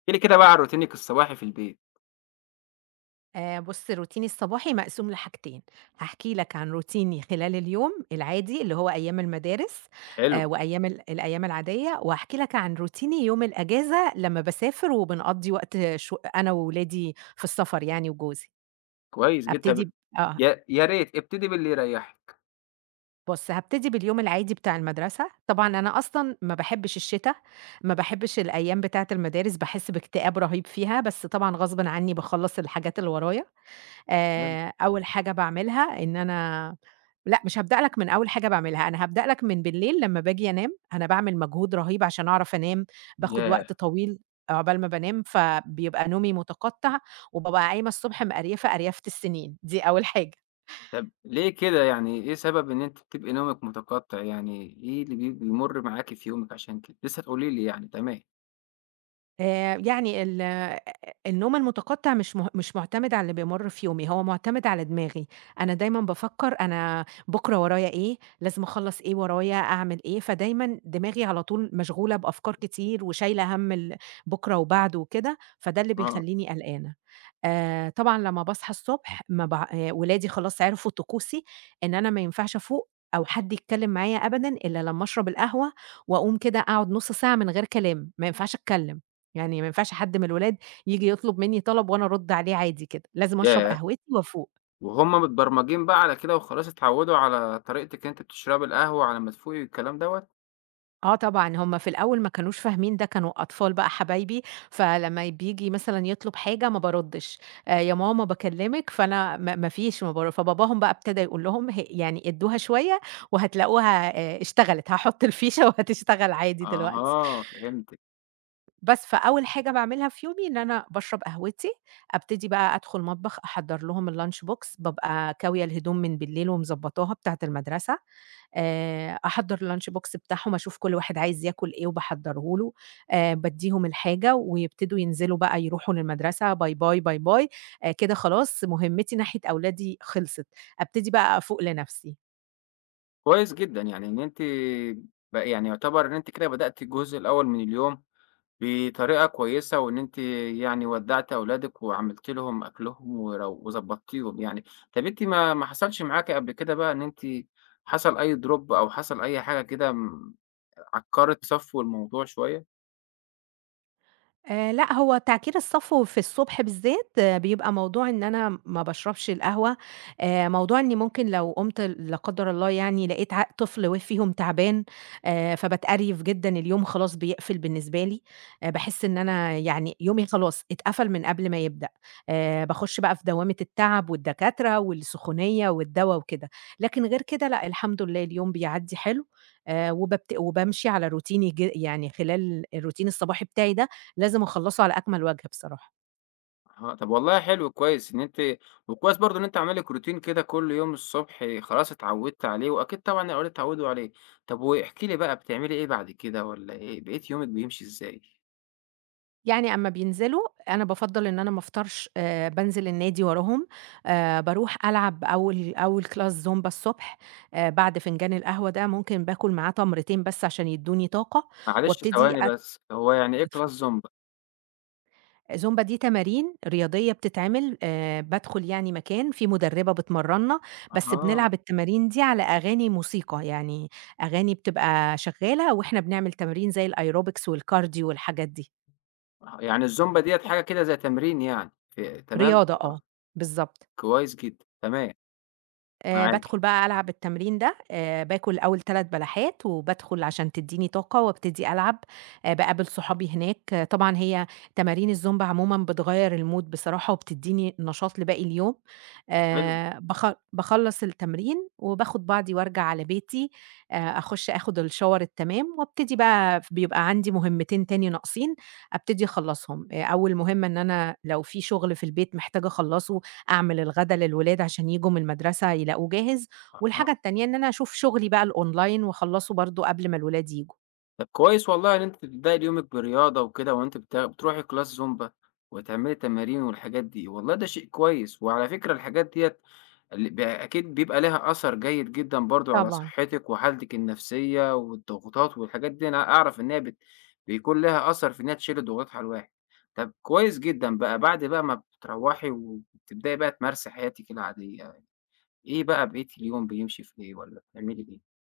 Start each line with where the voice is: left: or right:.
left: احكِ لي كده بقى عن روتينِك الصباحي في البيت.
right: بُص روتيني الصباحي مقسوم لحاجتين، هاحكي لك عن روتيني خلال اليوم العادي اللي هو أيام المدارس.
left: حلو.
right: وأيام الأيام العادية، وهاحكي لك عن روتيني يوم الأجازة لمّا باسافر وبنقضّي وقت شو أنا وولادي في السفر يعني وجوزي.
left: كويس جدًا.
right: هابتدي
left: طب
right: ب آه،
left: يا ريت ابتدي باللي يريحك.
right: بُص هابتدي باليوم العادي بتاع المدرسة، طبعًا أنا أصلًا ما باحبش الشتا، ما باحبش الأيام بتاعة المدارس باحس باكتئاب رهيب فيها، بس طبعًا غصبٍ عني باخلّص الحاجات اللي ورايا.
left: تمام.
right: أول حاجة باعملها إن أنا لأ، مش هابدأ لك من أول حاجة باعملها، أنا هابدأ لك من بالليل لمّا باجي أنام، أنا باعمل مجهود رهيب عشان أعرف أنام، باخد
left: ياه!
right: وقت طويل عقبال ما بانام، فبيبقى نومي متقطّع، وبابقى قايمة الصبح مقريفة قريفة السنين، دي أول حاجة.
left: طب ليه كده؟ يعني إيه سبب إن أنتِ بتبقي نومِك متقطع؟ يعني إيه اللي بيمُر معاكِ في يومِك عشان كده؟ لسه هتقولي لي يعني. تمام.
right: يعني ال آه، النوم المتقطع مش مُعتمد على اللي بيمُر في يومي، هو مُعتمد على دماغي، أنا دايمًا بافكّر أنا بُكرة ورايا إيه، لازم أخلّص إيه ورايا، أعمل إيه، فدايمًا دماغي على طول مشغولة بأفكار كتير وشايلة هَم بُكرة وبعده وكده، فده اللي
left: آه.
right: بيخلّيني قلقانة. طبعًا لمّا باصحى الصبح ما بع ولادي خلاص عرفوا طقوسي، إن أنا ما ينفعش أفوق أو حد يتكلّم معايا أبدًا إلا لمّا أشرب القهوة وأقوم كده أقعد نُص ساعة من غير كلام، ما ينفعش أتكلّم. يعني ما ينفعش حد من الولاد ييجي يطلب منّي طلب وأنا أرُد عليه عادي كده، لازم أشرب
left: ياه!
right: قهوتي وأفوق.
left: وهُم متبرمجين بقى على كده وخلاص اتعوّدوا على طريقتِك؟ أنتِ بتشربي القهوة على ما تفوقي والكلام دوّة؟
right: آه طبعًا، هم في الأول ما كانوش فاهمين ده، كانوا أطفال بقى حبايبي، فلمّا بييجي مثلًا يطلب حاجة ما بارُدّش، "يا ماما باكلّمِك." فأنا ما ما فيش ما بار فباباهم بقى ابتدى يقول لهم يعني ادّوها شوية وهتلاقوها اشتغلت، هاحُط الفيشة وهتشتغل عادي دلوقتي.
left: أها، فهمتِك.
right: بس فأول حاجة باعملها في يومي إن أنا باشرب قهوتي، أبتدي بقى أدخل مطبخ أحضّر لهم الlunch box بابقى كاوية الهدوم من بالليل ومضبّطاها بتاعة المدرسة، أحضّر الlunch box بتاعهم، أشوف كل واحد عايز ياكل إيه وباحضّره له، بادّيهم الحاجة ويبتدوا ينزلوا بقى يروحوا للمدرسة باي، باي، باي، باي، كده خلاص مهمتي ناحية أولادي خلصت، أبتدي بقى أفوق لنفسي.
left: كويس جدًا، يعني إن أنتِ بقى يعني يعتبر إن أنتِ كده بدأتِ الجزء الأول من اليوم بطريقة كويسة، وإن أنتِ يعني ودّعتِ أولادِك وعملتِ لهم أكلهم وضبّطتيهم يعني. طَب أنتِ ما حصلش معاكِ قبل كده بقى إن أنتِ حصل أي drop أو حصل أي حاجة كده عكّرِت صفو الموضوع شوية؟
right: لأ، هو تعكير الصفو في الصبح بالذات بيبقى موضوع إن أنا ما باشربش القهوة، موضوع إني ممكن لو قُمت لا قدّر الله يعني لقيت ع طفل و فيهم تعبان، فباتقريف جدًا، اليوم خلاص بيقفل بالنسبة لي، باحس إن أنا يعني يومي خلاص اتقفل من قبل ما يبدأ، باخش بقى في دوامة التعب والدكاترة والسخونية والدوا وكده، لكن غير كده لأ، الحمد لله اليوم بيعدّي حلو، وبابت وبامشي على روتيني يعني خلال الروتين الصباحي بتاعي ده، لازم أخلّصه على أكمل وجه بصراحة.
left: آه. طَب والله حلو، كويس إن أنتِ، وكويس برضه إن أنتِ عاملة لِك routine كده كل يوم الصبح، خلاص اتعوّدتِ عليه، وأكيد طبعًا الأولاد اتعوّدوا عليه. طَب واحكِ لي بقى بتعملي إيه بعد كده، والّا إيه، بقية يومِك بيمشي إزاي؟
right: يعني أمّا بينزلوا أنا بافضّل إن أنا ما أفطرش، بانزل النادي وراهم، باروح ألعب أول class زومبا الصبح، بعد فنجان القهوة ده ممكن باكل معاه تمرتين بس عشان يدّوني طاقة،
left: معلش
right: وابتدي
left: ثواني بس، هو يعني إيه class
right: اتفوق.
left: zumba؟
right: زومبا دي تمارين رياضية بتتعمل، بادخل يعني مكان في مدربة بتمرّنا، بس
left: أها.
right: بنلعب التمارين دي على أغاني موسيقى، يعني أغاني بتبقى شغّالة وإحنا بنعمل تمارين زي الaerobics والcardio والحاجات دي.
left: آه، يعني الزومبا ديّة حاجة كده زي تمرين يعني، في تمام،
right: رياضة آه،
left: آه.
right: بالضبط.
left: كويس جدًا، تمام. معاكِ.
right: بادخل بقى ألعب التمرين ده، باكل أول 3 بلحات وبادخل عشان تدّيني طاقة وابتدي ألعب، باقابل صحابي هناك، آه طبعًا هي تمارين الزومبا عمومًا بتغيّر الmood بصراحة وبتدّيني نشاط لباقي اليوم.
left: حلو.
right: آآ باخ باخلّص التمرين وباخد بعضي وارجع على بيتي، أخُش آخد الShower التمام وابتدي بقى بيبقى عندي مهمتين تاني ناقصين، أبتدي أخلّصهم. أول مهمة إن أنا لو في شغل في البيت محتاجة أخلّصه أعمل الغدا للولاد عشان ييجوا من المدرسة يلاقوه جاهز،
left: أها.
right: والحاجة التانية إن أنا أشوف شغلي بقى الأونلاين وأخلّصه برضه قبل ما الولاد ييجوا.
left: طب كويس والله إن أنتِ بتبدئي يومِك برياضة وكده، وأنتِ بتروحي كلاس زومبا وتعملي تمارين والحاجات دي، والله ده شيء كويس. وعلى فكرة الحاجات ديّة ال ب أكيد بيبقى ليها أثر جيد جدًا برضه على
right: طبعًا.
left: صحتِك وحالتِك النفسية والضغوطات والحاجات دي. أنا أعرف إن هي بيكون ليها أثر في إنها تشيل الضغوطات على الواحد. طَب كويس جدًا بقى، بعد بقى ما بتروّحي وبتبدئي بقى تمارسي حياتِك العادية، إيه بقى بقية اليوم بيمشي في إيه، والّا بتعملي إيه؟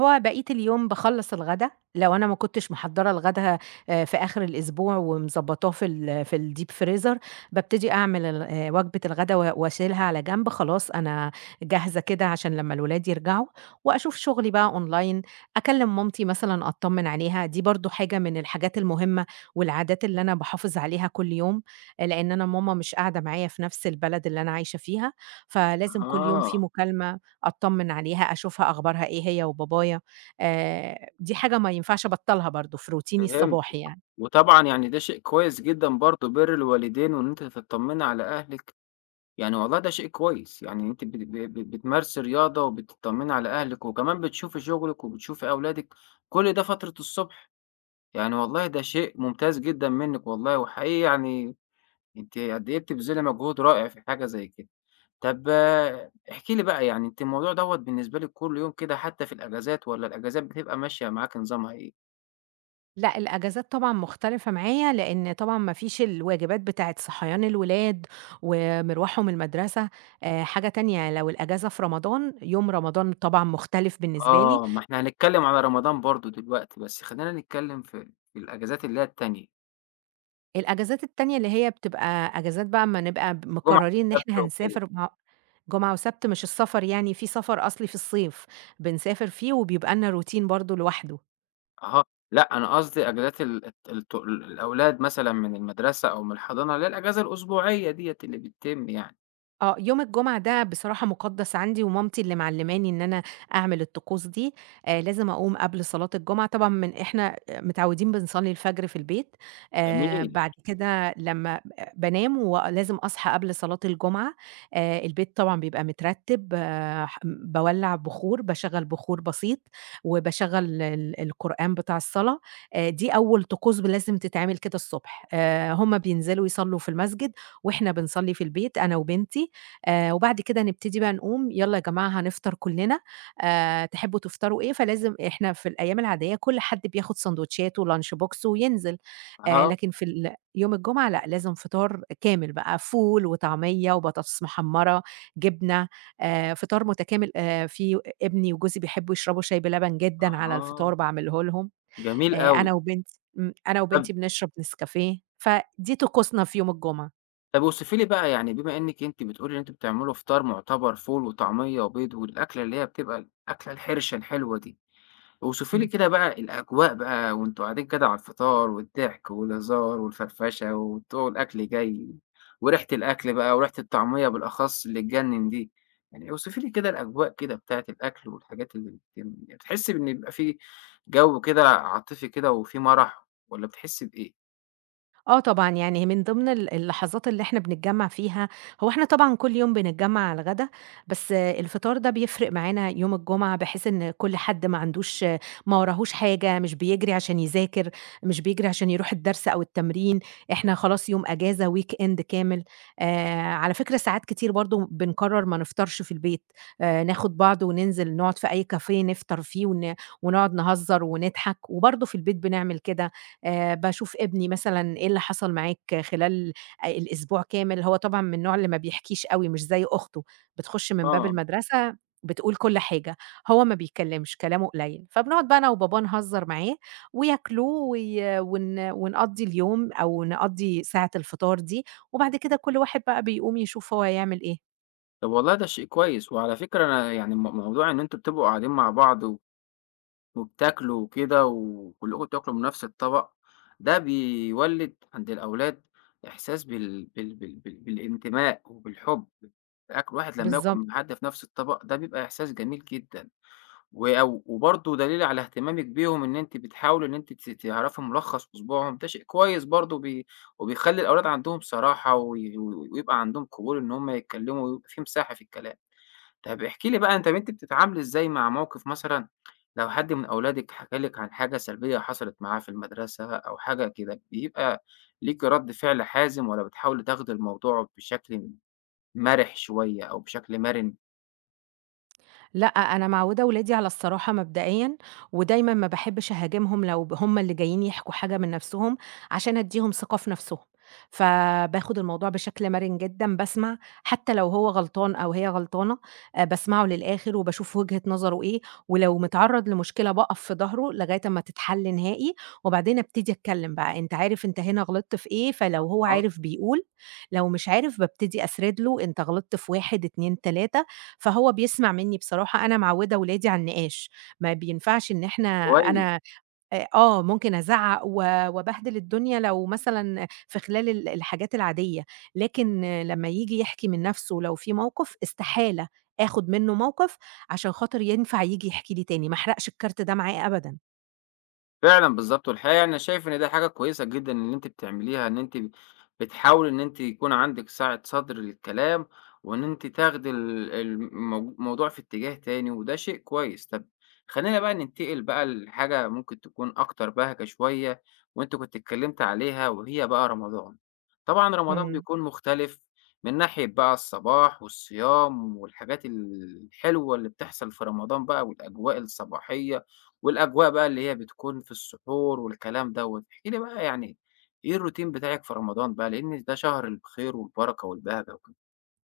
right: هو بقية اليوم باخلّص الغدا، لو أنا ما كنتش محضّرة الغدا في آخر الأسبوع ومضبّطاه في ال في الdeep freezer بابتدي أعمل ال وجبة الغدا واشيلها على جنب خلاص أنا جاهزة كده عشان لمّا الولاد يرجعوا، وأشوف شغلي بقى online أكلّم مامتي مثلًا أطّمن عليها، دي برضه حاجة من الحاجات المهمة والعادات اللي أنا باحافظ عليها كل يوم، آه، لإن أنا ماما مش قاعدة معايا في نفس البلد اللي أنا عايشة فيها، فلازم كل يوم في
left: آه،
right: مكالمة أتطمّن عليها، أشوفها أخبارها إيه هي وبابايا، دي حاجة ما ينفعش أبطّلها برضه في روتيني
left: فهمتِك.
right: الصباحي يعني.
left: وطبعًا يعني ده شيء كويس جدًا برضه، بِر الوالدين وإن أنتِ تطمّني على أهلِك. يعني والله ده شيء كويس، يعني أنتِ بت ب ب بتمارسي رياضة وبتطمّني على أهلِك وكمان بتشوفي شغلِك وبتشوفي أولادِك، كل ده فترة الصبح، يعني والله ده شيء ممتاز جدًا منِّك والله. وحقيقي يعني أنتِ قد إيه بتبذلي مجهود رائع في حاجة زي كده. طب احكي لي بقى، يعني أنتِ الموضوع دوّة بالنسبة لِك كل يوم كده حتى في الأجازات، والّا الأجازات بتبقى ماشية معاكِ نظامها إيه؟
right: لأ، الأجازات طبعًا مختلفة معايا، لإن طبعًا ما فيش الواجبات بتاعة صحيان الولاد ومروحهم المدرسة، حاجة تانية لو الأجازة في رمضان، يوم رمضان طبعًا مختلف بالنسبة لي.
left: آه، ما إحنا هنتكلّم على رمضان برضه دلوقتي، بس خلّينا نتكلّم في الأجازات اللي هي التانية،
right: الأجازات التانية اللي هي بتبقى أجازات بقى أمّا نبقى
left: جمعة
right: مقررين إن
left: وسبت
right: إحنا
left: وكده.
right: هنسافر مع جمعة وسبت مش السفر يعني في سفر أصلي في الصيف، بنسافر فيه وبيبقى لنا روتين برضه لوحده.
left: أها، لأ أنا قصدي أجازات ال الت الت الأولاد مثلًا من المدرسة أو من الحضانة، اللي هي الأجازة الأسبوعية ديّة اللي بتتم يعني.
right: آه، يوم الجمعة ده بصراحة مُقدّس عندي، ومامتي اللي معلّماني إن أنا أعمل الطقوس دي، لازم أقوم قبل صلاة الجمعة، طبعًا من إحنا متعودين بنصلّي الفجر في البيت،
left: جميل.
right: بعد كده لمّا بانام ولازم أصحى قبل صلاة الجمعة، البيت طبعًا بيبقى مترتّب، آه ح باولّع بخور، باشغّل بخور بسيط، وباشغّل القرآن بتاع الصلاة، دي أول طقوس لازم تتعمل كده الصبح، هُم بينزلوا يصلّوا في المسجد، وإحنا بنصلّي في البيت أنا وبنتي، وبعد كده نبتدي بقى نقوم، يالّا يا جماعة هنفطر كُلّنا، تحبّوا تفطروا إيه؟ فلازم إحنا في الأيام العادية كل حد بياخُد ساندوتشاته، lunch box وينزل،
left: أها.
right: لكن في يوم الجمعة لأ، لازم فطار كامل بقى، فول وطعمية وبطاطس محمّرة، جبنة، فطار متكامل في ابني وجوزي بيحبّوا يشربوا شاي بلبن جدًا على
left: أها،
right: الفطار باعمله لهم،
left: جميل
right: أنا
left: أوي.
right: وبنتي إمم، أنا
left: طب
right: وبنتي بنشرب نسكافيه، فدي طقوسنا في يوم الجمعة.
left: اوصفي لي بقى، يعني بما إنِّك أنتِ بتقولي إن أنتم بتعملوا فطار مُعتبر، فول وطعمية وبيض، والأكلة اللي هي بتبقى الأكلة الحرشة الحلوة دي، اوصفي لي
right: إمم.
left: كده بقى الأجواء بقى، وأنتم قاعدين كده على الفطار والضحك والهزار والفرفشة وبتوع الأكل جاي، وريحة الأكل بقى وريحة الطعمية بالأخص اللي تجنن دي، يعني اوصفي لي كده الأجواء كده بتاعة الأكل والحاجات اللي بتحسي بإن بيبقى في جو كده عاطفي كده وفي مرح، ولا بتحسي بإيه؟
right: آه طبعًا، يعني من ضمن اللحظات اللي إحنا بنتجمّع فيها هو إحنا طبعًا كل يوم بنتجمّع على الغدا، بس الفطار ده بيفرق معانا يوم الجمعة، بحيث إن كل حد ما عندوش ما وراهوش حاجة، مش بيجري عشان يذاكر، مش بيجري عشان يروح الدرس أو التمرين، إحنا خلاص يوم أجازة weekend كامل. على فكرة ساعات كتير برضه بنقرر ما نفطرش في البيت، ناخد بعض وننزل نقعد في أي كافيه نفطر فيه ونقعد نهزر ونضحك، وبرضه في البيت بنعمل كده. باشوف ابني مثلًا إيه اللي حصل معاك خلال الأسبوع كامل، هو طبعًا من النوع اللي ما بيحكيش أوي مش زي أخته، بتخش من باب
left: آه.
right: المدرسة بتقول كل حاجة، هو ما بيتكلمش كلامه قليل، فبنقعد بقى أنا وباباه نهزر معاه وياكلوا وي ون ونقضّي اليوم أو نقضّي ساعة الفطار دي، وبعد كده كل واحد بقى بيقوم يشوف هو هيعمل إيه.
left: طب والله ده شيء كويس. وعلى فكرة أنا يعني موضوع إن أنتوا بتبقوا قاعدين مع بعض وبتاكلوا وكده، وكلكم بتاكلوا من نفس الطبق، ده بيولِّد عند الأولاد إحساس بالانتماء وبالحُب. الواحد لمّا ياكل
right: بالضبط.
left: من حد في نفس الطبق ده بيبقى إحساس جميل جدًا. وبرضه دليل على اهتمامِك بيهم، إن أنتِ بتحاولي إن أنتِ تعرفي ملخص أسبوعهم، ده شيء كويس برضه، وبيخلّي الأولاد عندهم صراحة ويبقى عندهم قبول إن هم يتكلموا، ويبقى في مساحة في الكلام. طب احكي لي بقى أنتِ، طب أنتِ بتتعاملي إزاي مع موقف مثلًا لو حد من أولادِك حكى لِك عن حاجة سلبية حصلت معاه في المدرسة أو حاجة كده، بيبقى ليكِ رد فعل حازم، والّا بتحاولي تاخدي الموضوع بشكل مرِح شوية أو بشكل مرِن؟
right: لأ، أنا معوّدة ولادي على الصراحة مبدئيًا، ودايمًا ما باحبش أهاجمهم لو هُم اللي جايين يحكوا حاجة من نَفْسهم، عشان أدّيهم ثقة في نَفْسهم، فباخد الموضوع بشكل مرن جدًا، باسمع حتى لو هو غلطان أو هي غلطانة، باسمعه للآخِر وباشوف وجهة نظره إيه، ولو متعرّض لمشكلة باقف في ضهره لغاية أمّا تتحل نهائي، وبعدين أبتدي أتكلّم بقى، أنت عارف أنت هنا غلطت في إيه، فلو هو
left: آه.
right: عارف بيقول، لو مش عارف بابتدي أسرد له أنت غلطت في 1، 2، 3 فهو بيسمع منّي بصراحة، أنا معوّدة ولادي على النقاش، ما بينفعش إن إحنا
left: كويس.
right: أنا آه، ممكن أزعّق وأبهدل الدنيا لو مثلًا في خلال الحاجات العادية، لكن لمّا ييجي يحكي من نَفْسه لو في موقِف، استحالة آخُد منّه موقِف عشان خاطر ينفع ييجي يحكي لي تاني، ما أحرقش الكارت ده معاه أبدًا.
left: فعلًا بالضبط. والحقيقة يعني أنا شايف إن ده حاجة كويسة جدًا اللي أنتِ بتعمليها، إن أنتِ بتحاولي إن أنتِ يكون عندِك سعة صدر للكلام، وإن أنتِ تاخدي ال المو الموضوع في اتجاه تاني، وده شيء كويس. طب خلّينا بقى ننتقل بقى لحاجة ممكن تكون أكتر بهجة شوية، وأنتِ كنتِ اتكلمتِ عليها وهي بقى رمضان. طبعًا رمضان
right: إمم.
left: بيكون مختلف من ناحية بقى الصباح والصيام والحاجات الحلوة اللي بتحصل في رمضان بقى والأجواء الصباحية. والأجواء بقى اللي هي بتكون في السحور والكلام دوّة، احكِ لي بقى يعني إيه الروتين بتاعِك في رمضان بقى، لإن ده شهر الخير والبركة والبهجة وكده.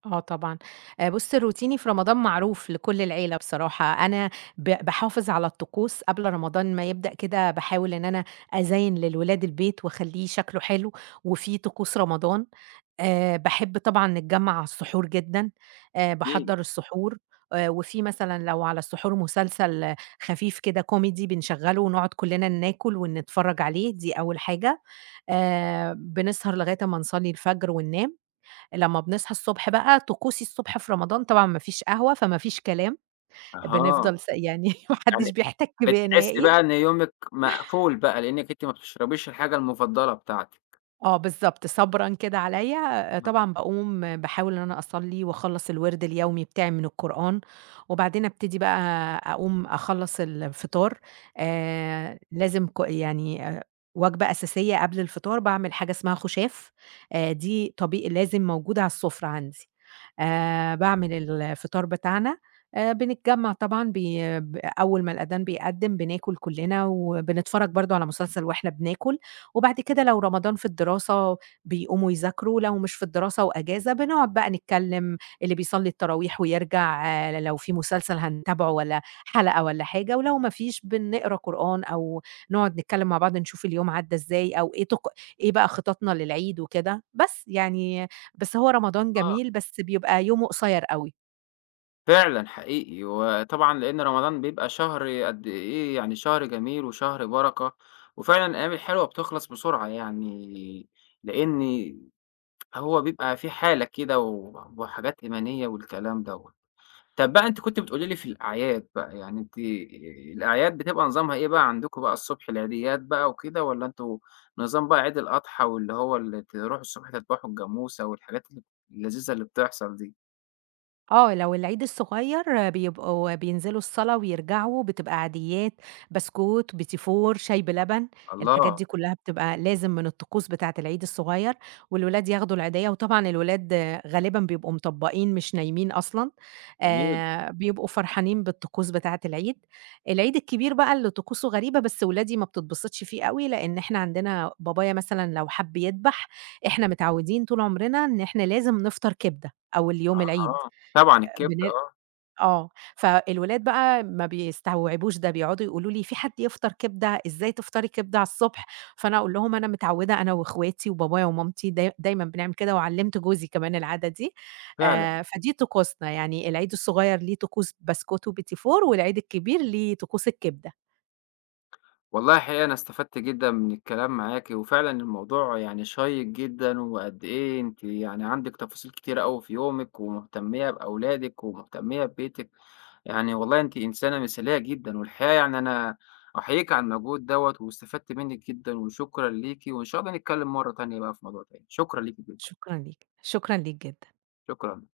right: آه طبعًا. بُص، روتيني في رمضان معروف لكل العيلة بصراحة. أنا باحافظ على الطقوس قبل رمضان ما يبدأ كده، باحاول إن أنا أزيّن للولاد البيت وأخلّيه شكله حلو وفيه طقوس رمضان. باحب طبعًا نتجمّع على السحور جدًا،
left: احكي لي.
right: باحضّر السحور وفي مثلًا لو على السحور مسلسل خفيف كده كوميدي بنشغّله ونقعد كلّنا ناكل ونتفرّج عليه، دي أول حاجة. بنسهر لغاية أمّا نصلّي الفجر وننام. لمّا بنصحى الصبح بقى طقوسي الصبح في رمضان طبعًا ما فيش قهوة، فما فيش كلام،
left: أها.
right: بنفضل يعني ما حدّش
left: يعني
right: بيحتَك بيّا
left: بتحسّي
right: نهائي.
left: بقى إن يومِك مقفول بقى، لإنِّك أنتِ ما بتشربيش الحاجة المفضلة بتاعتِك.
right: آه بالضبط، صبرًا كده عليَّ، طبعًا باقوم باحاول إن أنا أصلّي وأخلّص الوِرد اليومي بتاعي من القرآن، وبعدين أبتدي بقى أقوم أخلّص الفطار، لازم ك يعني وجبة أساسية قبل الفطار باعمل حاجة اسمها خُشاف، دي طبي لازم موجودة على السُفرة عندي، باعمل الفطار بتاعنا، بنتجمّع طبعًا بي ب أول ما الأذان بيأدّن بناكل كُلّنا، وبنتفرّج برضه على مسلسل وإحنا بناكل، وبعد كده لو رمضان في الدراسة بيقوموا يذاكروا، لو مش في الدراسة وأجازة بنقعد بقى نتكلم، اللي بيصلّي التراويح ويرجع لو في مسلسل هنتابعه والّا حلقة والّا حاجة، ولو ما فيش بنقرا قرآن أو نقعد نتكلم مع بعض نشوف اليوم عدّى إزاي أو إيه إيه بقى خططنا للعيد وكده، بس يعني بس هو رمضان
left: أها.
right: جميل بس بيبقى يومه قصير أوي.
left: فعلًا حقيقي. وطبعًا لإن رمضان بيبقى شهر قد إيه، يعني شهر جميل وشهر بركة، وفعلًا الأيام الحلوة بتخلص بسرعة يعني، لإن هو بيبقى في حالة كده وحاجات إيمانية والكلام دوّة. طب بقى أنتِ كنتِ بتقولي لي في الأعياد بقى، يعني أنتِ الأعياد بتبقى نظامها إيه بقى عندكم، بقى الصبح العيديات بقى وكده، والّا أنتم نظام بقى عيد الأضحى، واللي هو اللي تروحوا الصبح تذبحوا الجاموسة والحاجات اللذيذة اللي بتحصل دي؟
right: آه، لو العيد الصغير بيبقوا بينزلوا الصلاة ويرجعوا، بتبقى عاديات، بسكوت، بيتي فور، شاي بلبن، الحاجات
left: الله!
right: دي كلّها بتبقى لازم من الطقوس بتاعة العيد الصغير، والولاد ياخدوا العيديّة، وطبعًا الولاد غالبًا بيبقوا مطبّقين مش نايمين أصلًا،
left: جميل.
right: بيبقوا فرحانين بالطقوس بتاعة العيد. العيد الكبير بقى اللي طقوسه غريبة، بس ولادي ما بتتبسطش فيه أوي، لإن إحنا عندنا بابايا مثلًا لو حَب يدبح، إحنا متعودين طول عمرنا إن إحنا لازم نفطر كبدة أول يوم العيد.
left: آه، طبعًا الكبدة،
right: بن
left: آه.
right: آه، فالولاد بقى ما بيستوعبوش ده، بيقعدوا يقولوا لي: "في حد يفطر كبدة؟ إزاي تفطري كبدة على الصبح؟" فأنا أقول لهم: "أنا متعودة أنا وأخواتي وبابايا ومامتي دايمًا بنعمل كده، وعلّمت جوزي كمان العادة دي."
left: فعلًا.
right: فدي طقوسنا، يعني العيد الصغير ليه طقوس بسكوت وبيتي فور، والعيد الكبير ليه طقوس الكبدة.
left: والله الحقيقة أنا استفدت جدًا من الكلام معاكِ، وفعلًا الموضوع يعني شيّق جدًا، وقد إيه أنتِ يعني عندِك تفاصيل كتيرة أوي في يومِك، ومهتمية بأولادِك، ومهتمية ببيتِك. يعني والله أنتِ إنسانة مثالية جدًا. والحقيقة يعني أنا أحييكِ على المجهود دوّة، واستفدت منِّك جدًا، وشكرًا ليكِ، وإن شاء الله نتكلم مرّة تانية بقى في موضوع تاني، شكرًا ليكِ جدًا.
right: شكرًا ليك، شكرًا ليك جدًا.
left: شكرًا.